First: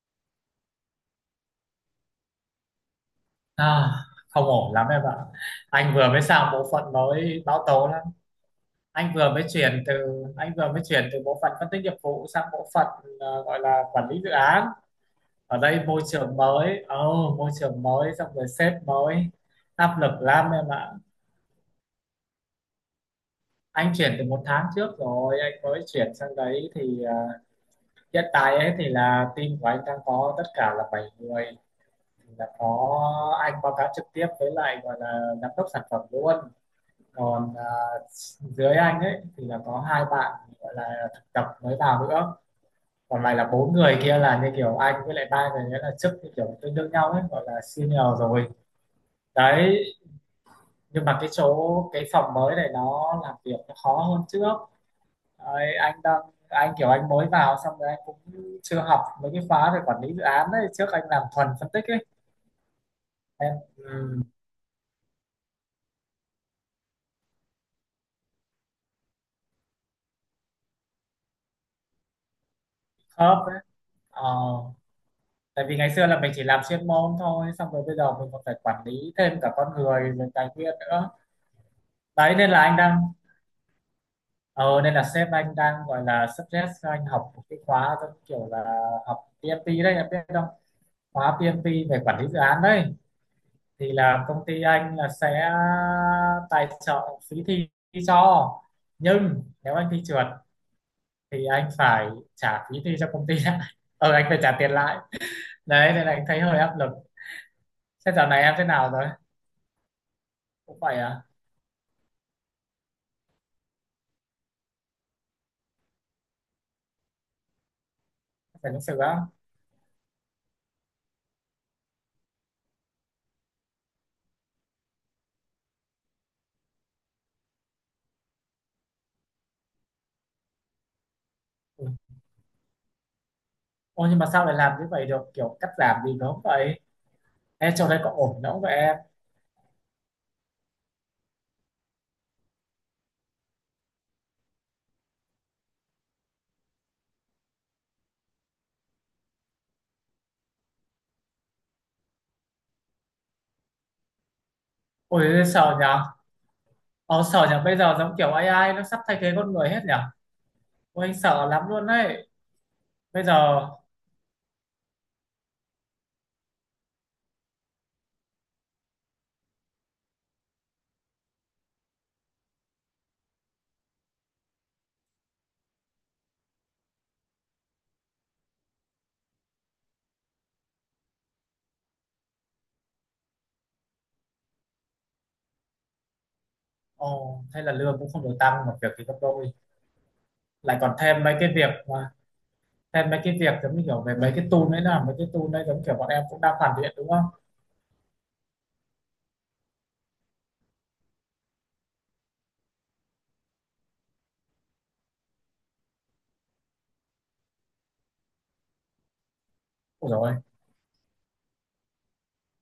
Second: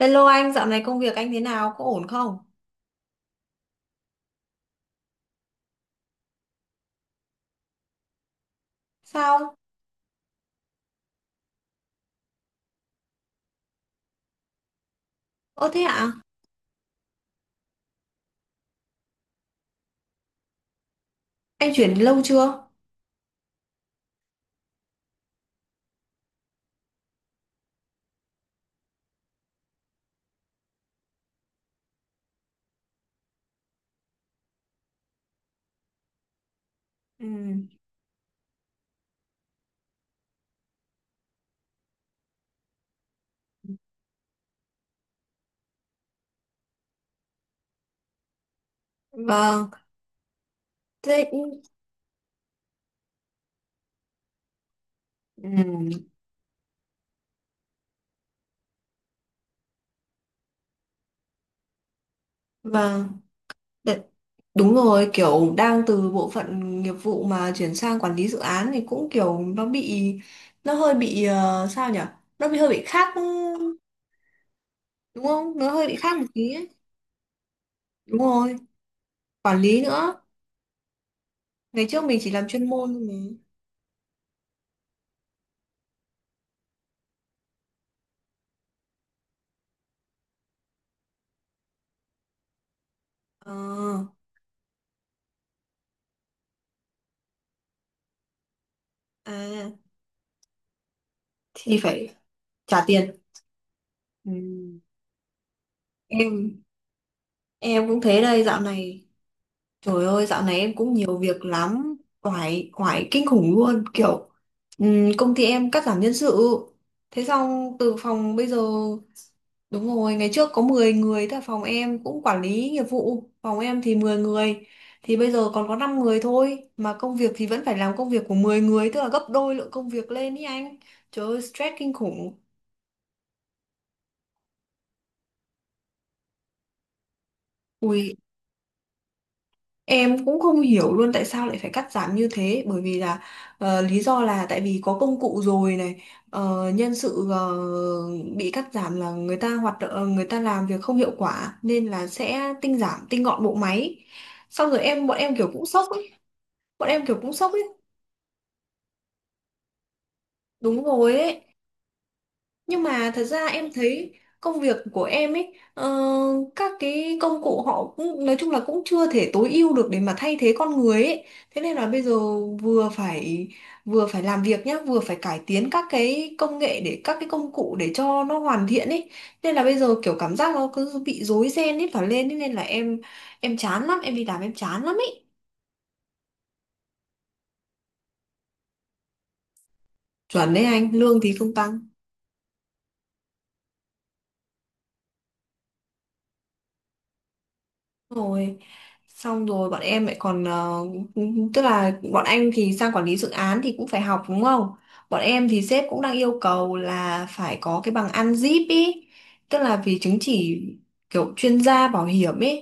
Hello anh, dạo này công việc anh thế nào? Có ổn không? À, không ổn lắm em ạ. Anh vừa mới sang bộ phận mới báo tố lắm. Anh vừa mới Sao? chuyển từ anh vừa mới chuyển từ bộ phận phân tích nghiệp vụ sang bộ phận gọi là quản lý dự án. Ở Ơ đây thế ạ? Môi trường mới xong rồi sếp mới, áp lực lắm em ạ. Anh chuyển lâu chưa? Anh chuyển từ một tháng trước rồi, anh mới chuyển sang đấy thì hiện tại ấy thì là team của anh đang có tất cả là 7 người. Thì là có anh báo cáo trực tiếp với lại gọi là giám đốc sản phẩm luôn, Ừ. còn dưới anh ấy thì là có hai bạn gọi là thực tập mới vào nữa, còn lại là bốn người kia là như kiểu anh với lại ba người nữa là chức như kiểu tương đương nhau ấy, gọi là senior rồi Vâng. đấy. Nhưng mà Thế... cái phòng mới này nó làm việc nó khó hơn trước. Đấy, Ừ. Anh kiểu anh mới vào xong rồi anh cũng chưa học mấy cái khóa về quản lý dự án đấy, trước anh làm thuần phân tích ấy. Vâng. Em Đ- Đúng rồi, kiểu đang từ bộ phận nghiệp vụ mà chuyển sang quản lý dự án thì cũng kiểu nó bị... Nó hơi bị... sao nhỉ? Nó bị hơi bị khác... khớp đấy. ờ Đúng không? Tại Nó vì hơi ngày bị xưa khác là một mình chỉ tí làm ấy. chuyên môn thôi, xong rồi bây giờ Đúng mình còn phải rồi. quản lý thêm cả Quản con lý người nữa. rồi tài nguyên nữa. Ngày trước mình chỉ Đấy làm nên là chuyên môn thôi mà. Sếp anh đang gọi là suggest cho anh học một cái khóa giống kiểu là học PMP đấy, em biết không? Khóa PMP về quản lý dự án đấy Ờ. thì là công ty anh là sẽ tài trợ phí thi cho, nhưng À. nếu anh thi trượt thì anh Thì phải phải trả phí trả thi cho tiền. công ty lại. Anh Ừ. phải trả tiền lại. Đấy nên là anh thấy hơi Em áp lực. Em cũng Thế thế giờ này đây em dạo thế nào rồi? này. Trời ơi, dạo này em Cũng cũng vậy nhiều à? việc lắm, oải oải kinh khủng luôn, kiểu công ty em cắt giảm nhân sự, thế xong từ phòng bây giờ Phải thực sự á? đúng rồi, ngày trước có 10 người, tại phòng em cũng quản lý nghiệp vụ phòng em thì 10 người, thì bây giờ còn có 5 người thôi, mà công việc thì vẫn phải làm công việc của 10 người, tức là gấp đôi lượng công việc lên ý anh. Trời ơi, stress Ừ. kinh khủng. Ôi nhưng mà sao lại làm như vậy được, kiểu cắt giảm gì nó không vậy em, trong đây có Ui, ổn đâu vậy em? em cũng không hiểu luôn tại sao lại phải cắt giảm như thế, bởi vì là lý do là tại vì có công cụ rồi này. Nhân sự bị cắt giảm là người ta hoạt động, người ta làm việc không hiệu quả nên là sẽ tinh giảm tinh gọn bộ máy, xong rồi bọn em Ôi kiểu cũng sợ sốc nhở. ấy. bọn em kiểu Ờ cũng sợ sốc nhở, ấy bây giờ giống kiểu AI nó sắp thay thế con người hết nhở. Đúng Ôi anh rồi ấy. sợ lắm luôn đấy. Nhưng mà Bây thật ra giờ em thấy công việc của em ấy, các cái công cụ họ cũng nói chung là cũng chưa thể tối ưu được để mà thay thế con người ấy. Thế nên là bây giờ vừa phải vừa phải làm việc nhá, vừa phải cải tiến các cái công nghệ để các cái công cụ để cho nó hoàn thiện ấy. Nên là bây giờ kiểu cảm giác nó cứ bị rối ren hết cả lên ấy. Nên là em chán lắm, em đi làm em chán lắm ấy. Ồ hay là lương cũng không được tăng mà việc thì gấp đôi, Chuẩn đấy lại anh, còn lương thì không tăng. Thêm mấy cái việc giống như kiểu về mấy cái tool đấy giống kiểu bọn em cũng đang hoàn thiện đúng không? Rồi xong rồi bọn em lại còn tức là bọn anh thì sang quản lý dự án thì cũng phải học đúng không, bọn em thì sếp cũng đang yêu cầu là phải có cái bằng ăn zip ý, tức là vì Ủa chứng rồi. chỉ kiểu chuyên gia bảo hiểm ý.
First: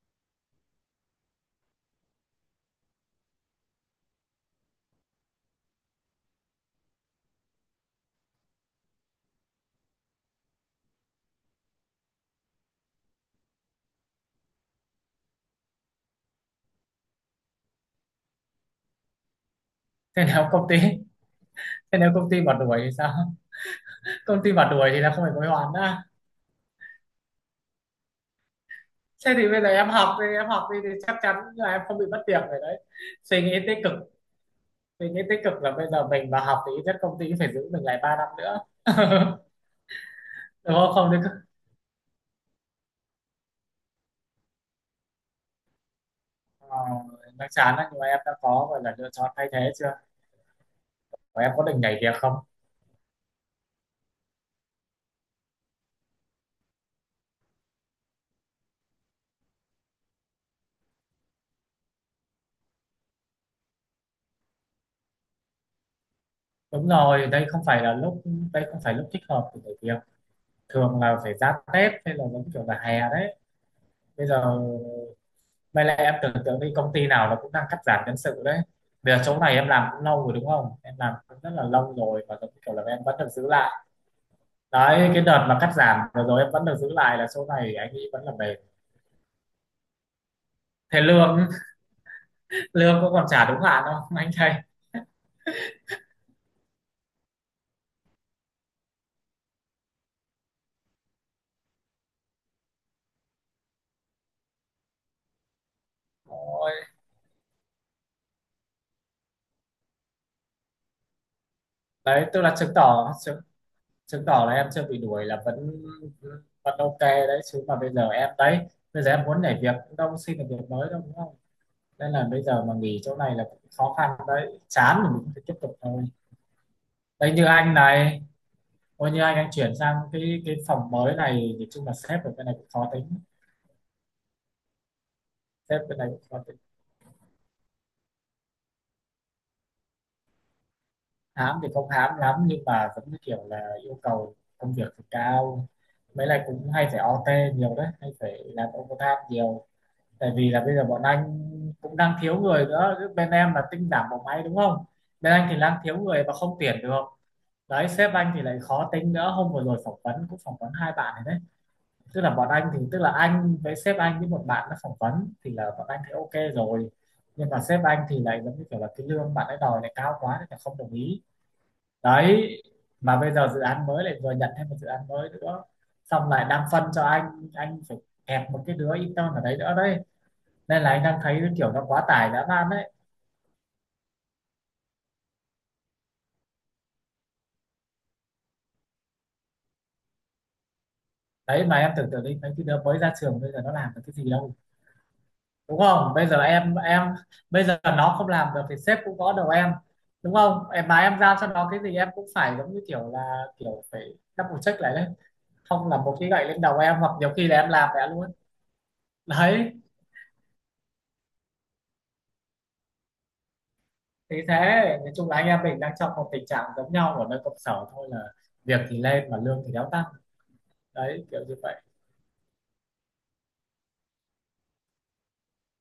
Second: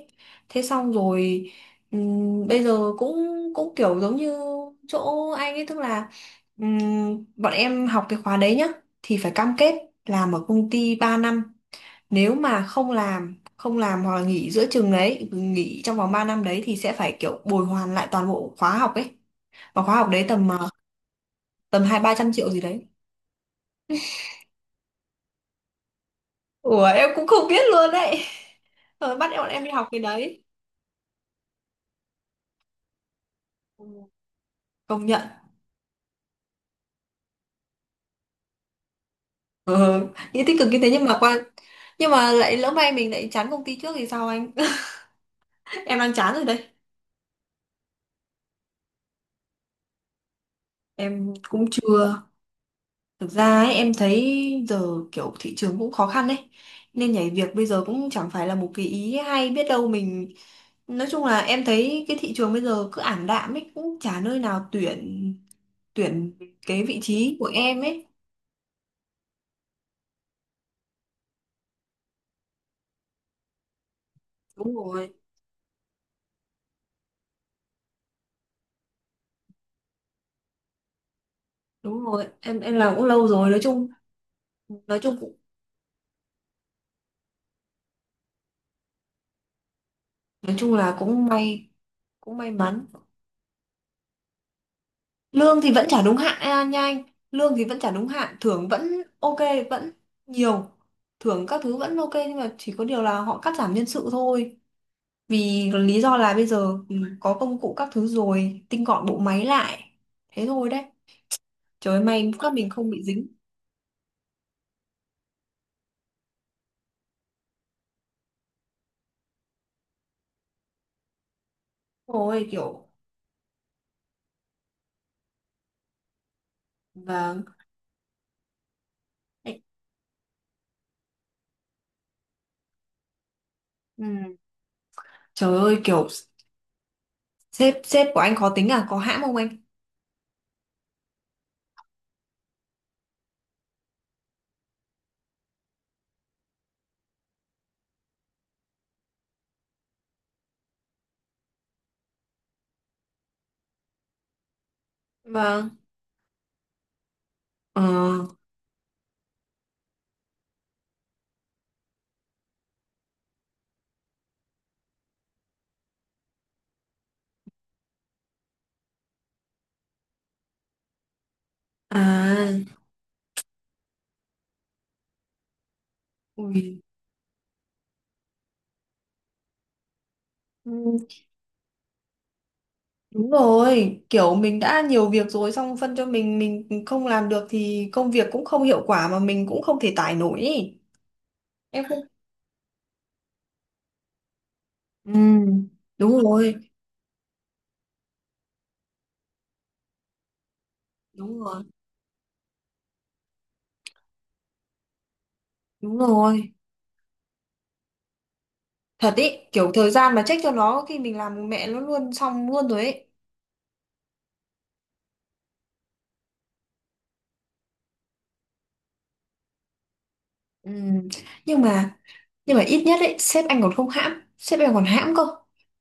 Thế xong rồi bây giờ cũng cũng kiểu giống như chỗ anh ấy, tức là bọn em học cái khóa đấy nhá thì phải cam kết làm ở công ty 3 năm. Nếu mà không làm hoặc là nghỉ trong vòng 3 năm đấy thì sẽ phải kiểu bồi hoàn lại toàn bộ khóa học ấy. Và khóa học đấy Thế, tầm nếu công ty tầm thế hai nếu ba công trăm ty triệu mà gì đuổi đấy. thì sao? Công ty mà đuổi thì là không phải hối hoãn nữa. Ủa em cũng không biết luôn đấy, rồi bắt Thế bọn thì bây em giờ đi học em cái học đi, đấy. em học đi thì chắc chắn là em không bị mất việc rồi đấy. Suy nghĩ tích Ừ. cực. Công Suy nhận. nghĩ tích cực là bây giờ mình mà học thì ít nhất công ty cũng phải giữ mình lại 3 năm nữa. Ừ. Nghĩ tích cực Đúng như thế, không? nhưng Không mà đấy. qua, nhưng mà lại lỡ may mình lại chán công ty trước thì sao anh? Em đang chán rồi đây. ờ, nó chán đấy nhưng mà em đã có gọi là lựa chọn thay thế chưa, Em và em có cũng định nhảy việc chưa. không? Thực ra ấy, em thấy giờ kiểu thị trường cũng khó khăn đấy, nên nhảy việc bây giờ cũng chẳng phải là một cái ý hay, biết đâu mình. Nói chung là em thấy cái thị trường bây giờ cứ ảm đạm ấy, cũng chả nơi nào tuyển, tuyển cái Đúng vị rồi, trí đây của không em phải là ấy. lúc, đây không phải lúc thích hợp để nhảy việc. Thường là phải ra Tết hay là giống kiểu là hè đấy. Bây giờ Đúng rồi, May là, em tưởng tượng đi, công ty nào nó cũng đang cắt giảm nhân sự đấy. Bây giờ chỗ này em làm cũng lâu rồi đúng không? Em làm cũng rất là lâu đúng rồi rồi. và giống Em như em kiểu là làm em cũng vẫn lâu được giữ rồi, nói lại. chung, nói Đấy, chung cái cũng, đợt mà cắt giảm vừa rồi em vẫn được giữ lại là chỗ này anh ấy vẫn là bền. nói chung là Thế lương, cũng may mắn. lương cũng còn trả đúng hạn không, anh thầy? Lương thì vẫn trả đúng hạn à, nha anh. Lương thì vẫn trả đúng hạn, thưởng vẫn ok, vẫn nhiều. Thưởng các thứ vẫn ok, nhưng mà chỉ có điều là họ cắt giảm nhân sự thôi. Vì lý do là bây Ôi, giờ ừ, có công cụ các thứ rồi, tinh gọn bộ máy lại. Thế thôi đấy. Trời ơi, đấy, may tức quá là mình chứng không bị tỏ, dính. Chứng tỏ là em chưa bị đuổi là vẫn vẫn ok đấy. Chứ mà bây giờ em muốn nhảy việc cũng đâu xin được việc mới đâu đúng không? Nên là bây Ôi giờ mà kiểu, nghỉ chỗ này là cũng khó khăn đấy. Chán thì mình phải tiếp tục thôi. Đấy vâng. như anh này, coi như anh Ê, chuyển sang cái phòng mới này thì chung là sếp ở bên này cũng khó tính. ừ. Trời ơi sếp bên kiểu này cũng khó tính sếp sếp của anh khó tính à, có hãm không anh? Hám thì không hám lắm nhưng mà vẫn như kiểu là yêu cầu công việc thì cao, mấy lại cũng hay phải OT nhiều đấy, hay phải làm overtime nhiều. Tại vì là bây giờ bọn anh cũng đang thiếu người nữa. Chứ bên em là tinh giảm bộ máy đúng không? Bên anh thì Vâng. đang thiếu người và không tuyển được. Ờ. Đấy, sếp anh thì lại khó tính nữa. Hôm vừa rồi phỏng vấn cũng phỏng vấn hai bạn này đấy. Tức là anh với sếp anh với một bạn nó phỏng vấn thì là bọn anh thấy ok rồi, nhưng mà sếp anh thì lại giống như kiểu là cái lương bạn ấy đòi lại cao quá nên là không đồng ý. À. Đấy, mà bây giờ dự án mới lại vừa nhận thêm một dự án mới nữa, xong lại đang Ui. phân cho anh phải kẹp một cái đứa intern ở đấy nữa đấy. Nên là anh Ừ, đang thấy cái kiểu nó quá tải dã man đấy. đúng rồi, kiểu mình đã nhiều việc rồi xong phân cho mình không làm được thì công việc cũng không hiệu quả mà mình cũng không thể tải nổi ý. Đấy mà Em em không. tưởng tượng đi, mấy cái đứa mới ra trường bây giờ nó làm được cái gì đâu. Ừ. Đúng không, Đúng bây giờ rồi. Bây giờ nó không làm được thì sếp cũng gõ đầu em. Đúng không, em mà em giao Đúng cho rồi. nó cái gì em cũng phải giống như kiểu là kiểu phải double check lại đấy, không là Đúng một cái gậy rồi, lên đầu em, hoặc nhiều khi là em làm mẹ luôn. thật ý, kiểu Đấy thời gian mà trách cho nó khi mình làm mẹ nó luôn xong luôn rồi ý. thì thế, nói chung là anh em mình đang trong một tình trạng giống nhau ở nơi công sở thôi, là việc thì lên mà lương thì đéo tăng. Ừ. Đấy kiểu như Nhưng vậy. mà, nhưng mà ít nhất ấy sếp anh còn không hãm, sếp anh còn hãm cơ,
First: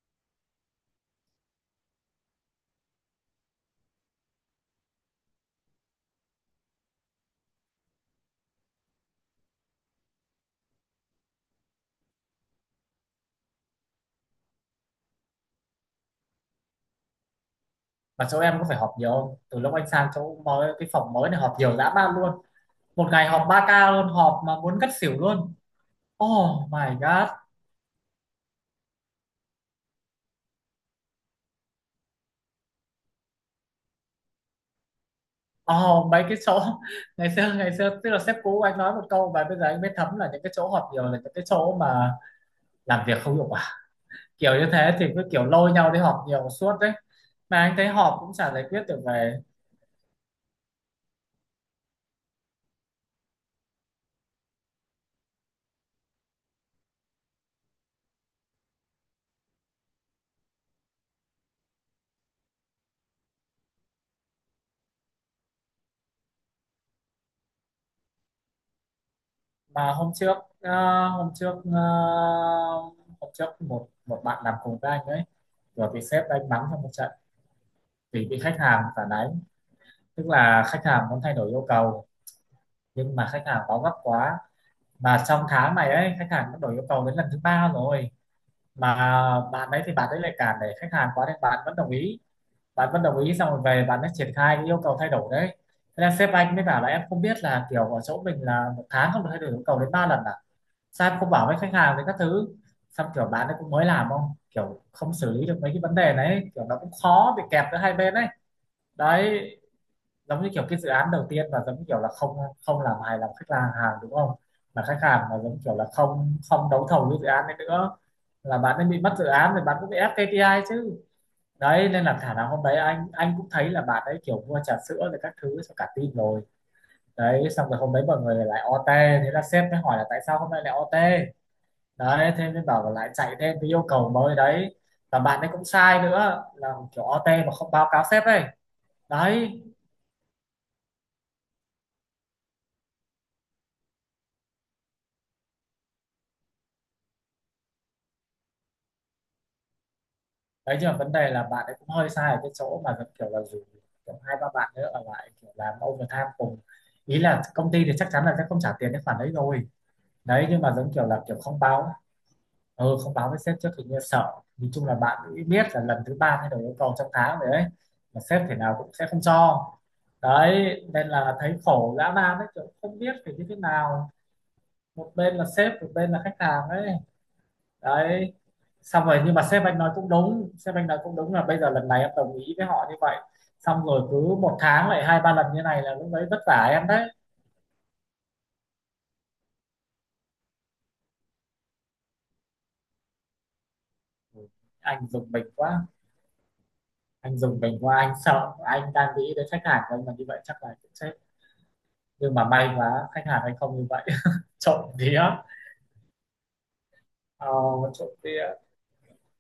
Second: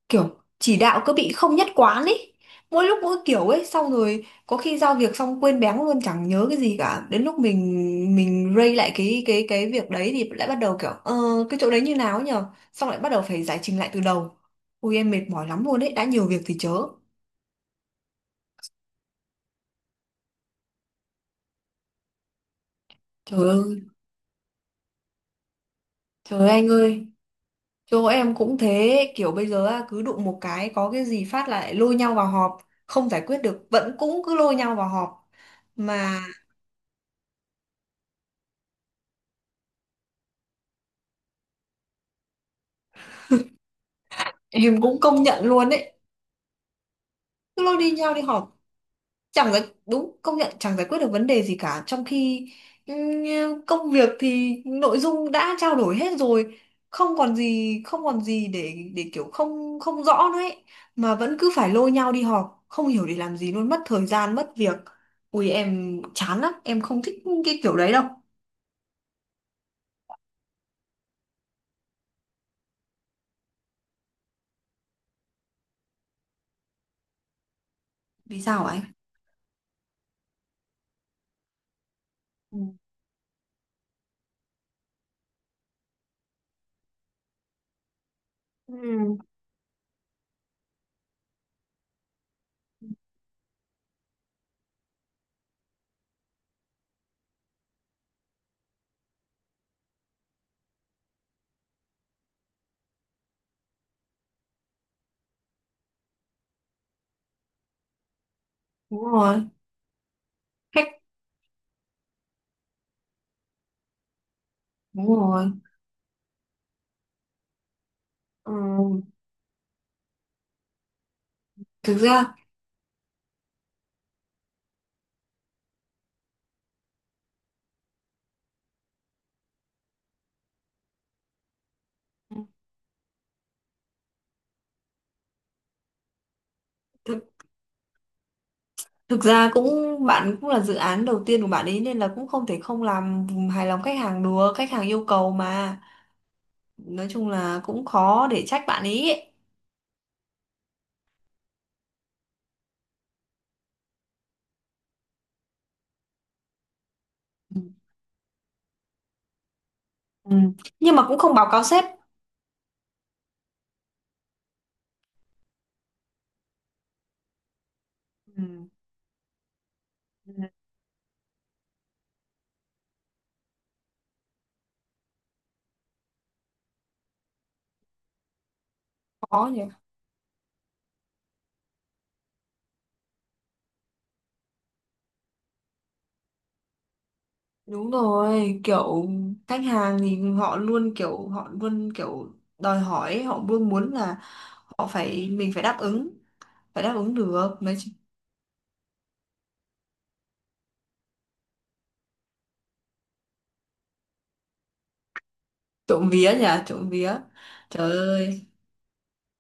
kiểu chỉ đạo cứ bị không nhất quán ấy, mỗi lúc mỗi kiểu ấy, xong rồi có khi giao việc xong quên béng luôn chẳng nhớ cái gì cả, đến lúc mình ray lại cái việc đấy thì lại bắt đầu kiểu cái chỗ đấy như nào ấy nhờ, xong lại bắt đầu phải giải trình lại từ đầu. Ui em mệt mỏi lắm luôn đấy, đã nhiều việc thì chớ. Mà chỗ em có phải họp nhiều không, từ lúc anh sang chỗ mới cái phòng mới này họp nhiều dã man luôn. Một ngày Trời họp 3 ơi. ca luôn, họp mà muốn ngất xỉu luôn. Trời ơi anh Oh my ơi. god. Chỗ em cũng thế, kiểu bây giờ á, cứ đụng một cái có cái gì phát lại lôi nhau vào họp, không giải quyết được vẫn cũng cứ lôi nhau vào họp. Ồ, Mà mấy cái chỗ ngày xưa tức là sếp cũ anh nói một câu và bây giờ anh mới thấm là những cái chỗ họp nhiều là những cái chỗ mà làm việc không hiệu quả, kiểu như em thế cũng thì cứ công nhận kiểu luôn lôi nhau đấy, đi họp nhiều suốt đấy. Mà cứ anh lôi thấy đi nhau họp đi cũng chả họp giải quyết được về. chẳng giải, đúng, công nhận chẳng giải quyết được vấn đề gì cả, trong khi ừ, công việc thì nội dung đã trao đổi hết rồi, không còn gì để kiểu không không rõ nữa ấy, mà vẫn cứ phải lôi nhau đi họp không hiểu để làm gì luôn, mất thời gian mất việc. Ui em chán lắm, em không thích cái kiểu đấy đâu. Mà hôm trước một một bạn làm cùng với anh ấy rồi bị sếp đánh mắng trong một trận vì bị Vì khách sao ấy? hàng phản ánh. Tức là khách hàng muốn thay đổi yêu cầu Ừ. nhưng mà khách hàng báo gấp quá, mà trong tháng này ấy khách hàng đã đổi yêu cầu đến lần thứ ba rồi, mà Ừ. bạn đấy thì bạn đấy lại cản để khách hàng quá nên bạn vẫn đồng ý. Xong rồi về bạn ấy triển khai cái yêu cầu thay đổi đấy. Thế là sếp anh mới bảo là em không biết là kiểu ở chỗ mình là một tháng không được thay đổi yêu cầu đến 3 lần à? Sao em không bảo với khách hàng với các thứ? Xong kiểu bạn ấy cũng mới làm, không kiểu không xử lý được mấy cái vấn đề đấy, kiểu nó cũng khó bị kẹp giữa hai bên đấy. Đúng Đấy rồi. giống như kiểu cái Khách. dự án đầu tiên mà giống như kiểu là không không làm hài lòng khách hàng hàng đúng không? Mà khách Đúng hàng mà rồi. giống kiểu là không không đấu thầu cái dự án đấy nữa Ừ. là bạn ấy bị mất dự án thì bạn cũng bị ép KPI chứ. Đấy Thực nên là ra. khả năng hôm đấy anh cũng thấy là bạn ấy kiểu mua trà sữa rồi các thứ cho cả team rồi. Đấy xong rồi hôm đấy mọi người lại OT. Thế là sếp mới hỏi là tại sao hôm nay lại OT. Đấy thế mới bảo là lại chạy thêm cái yêu cầu mới đấy, và bạn ấy cũng sai nữa là kiểu OT mà không báo cáo sếp ấy Thực ra đấy. cũng, bạn cũng là dự án đầu tiên của bạn ấy nên là cũng không thể không làm hài lòng khách hàng được, khách hàng yêu cầu mà. Nói chung là cũng khó để trách bạn ấy. Ấy. Đấy nhưng mà vấn đề là bạn ấy cũng hơi sai ở cái chỗ mà giống kiểu là dù kiểu hai ba bạn nữa ở lại kiểu làm overtime cùng, ý là Ừ. công ty thì chắc chắn là sẽ không trả tiền cái khoản đấy rồi. Ừ. Đấy nhưng mà giống Nhưng kiểu mà cũng là không kiểu báo không cáo sếp. báo, không báo với sếp trước thì như sợ. Nói chung là bạn cũng biết là lần thứ ba thay đổi yêu cầu trong tháng rồi đấy, mà sếp thế Ừ. nào cũng sẽ không cho. Ừ. Đấy nên là thấy khổ dã man đấy, kiểu không biết phải như thế nào, một bên là sếp một bên là khách hàng ấy. Đấy xong rồi nhưng mà Khó nhỉ. Sếp anh nói cũng đúng là bây giờ lần này em đồng ý với họ như vậy, xong rồi cứ một tháng lại 2-3 lần như này là lúc đấy vất vả em đấy. Đúng rồi, kiểu khách hàng thì họ luôn kiểu, họ luôn kiểu đòi hỏi, ấy, họ luôn muốn là Ừ, họ anh phải, dùng mình mình quá, phải đáp ứng anh được. dùng Mấy bình chị- qua, anh sợ, anh đang nghĩ đến khách hàng của anh mà như vậy chắc là cũng chết. Nhưng mà may quá khách hàng anh không như vậy. Trộm vía. trộm vía nhỉ, trộm vía. ờ, Trời Trộm ơi, vía.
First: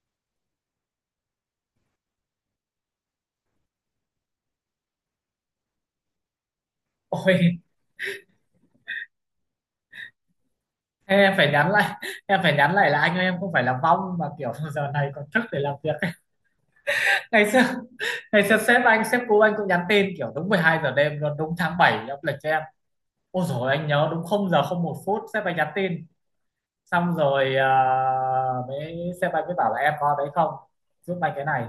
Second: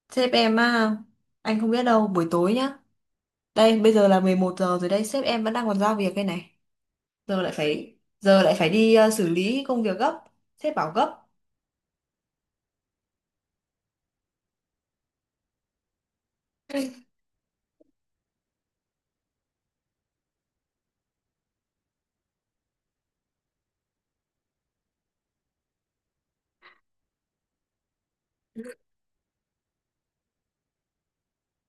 sếp em á, anh không biết đâu, buổi tối nhá. Đây, bây giờ là 11 giờ rồi đây, sếp em vẫn đang còn giao việc đây này. Ôi, Giờ lại phải đi xử lý công việc gấp. Sếp bảo gấp. em phải nhắn lại, là anh ơi, em không phải là vong mà kiểu giờ này còn thức để làm việc. ngày xưa Ngày xưa sếp cũ anh cũng nhắn tin kiểu đúng 12 giờ đêm luôn, đúng tháng 7 âm lịch cho em. Ôi rồi anh nhớ đúng không, giờ không một phút sếp anh nhắn tin. Xong rồi ờ, mới sếp anh mới bảo là em có đấy không, giúp anh cái này,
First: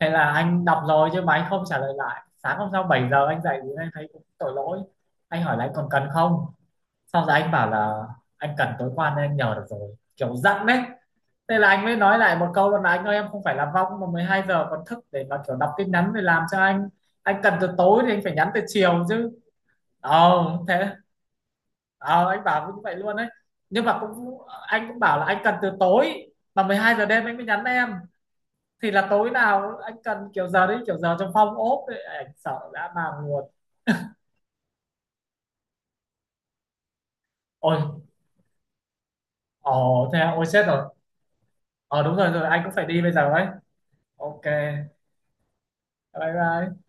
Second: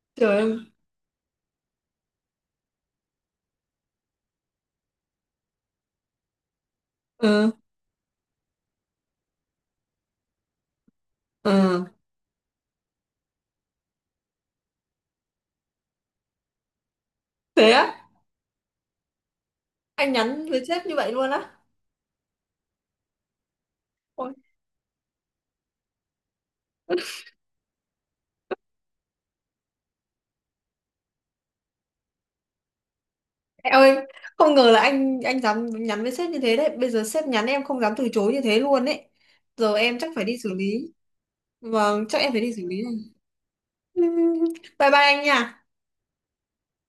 hay là Trời ơi. anh đọc rồi chứ mà anh không trả lời. Lại sáng hôm sau 7 giờ anh dậy thì anh thấy cũng tội lỗi, anh hỏi là anh còn cần không. Sau rồi anh Ừ, bảo là anh cần tối qua nên anh nhờ được rồi, kiểu giận đấy. Thế là anh ừ. mới nói lại một câu là anh ơi em không phải là vong mà 12 giờ còn thức để mà kiểu đọc tin nhắn để làm cho anh cần từ Thế á? tối thì anh phải nhắn từ chiều chứ. Anh Ờ nhắn với sếp thế như vậy luôn á? ờ anh bảo như vậy luôn đấy. Nhưng mà Ôi, cũng Anh cũng bảo là anh cần từ tối mà 12 giờ đêm anh mới nhắn em, thì là tối nào anh cần kiểu giờ đấy kiểu giờ trong phong ốp ấy, anh sợ dã man luôn. em ơi, không ngờ là anh dám nhắn với sếp như thế đấy. Bây giờ sếp nhắn em Ôi. không dám từ chối như thế luôn đấy. Giờ em chắc Ồ thế phải à? đi Ôi xử chết lý. rồi. Ờ Vâng, Đúng chắc em rồi, phải đi xử anh cũng lý phải này. đi bây giờ ấy. Ok. Bye bye anh nha. Bye bye.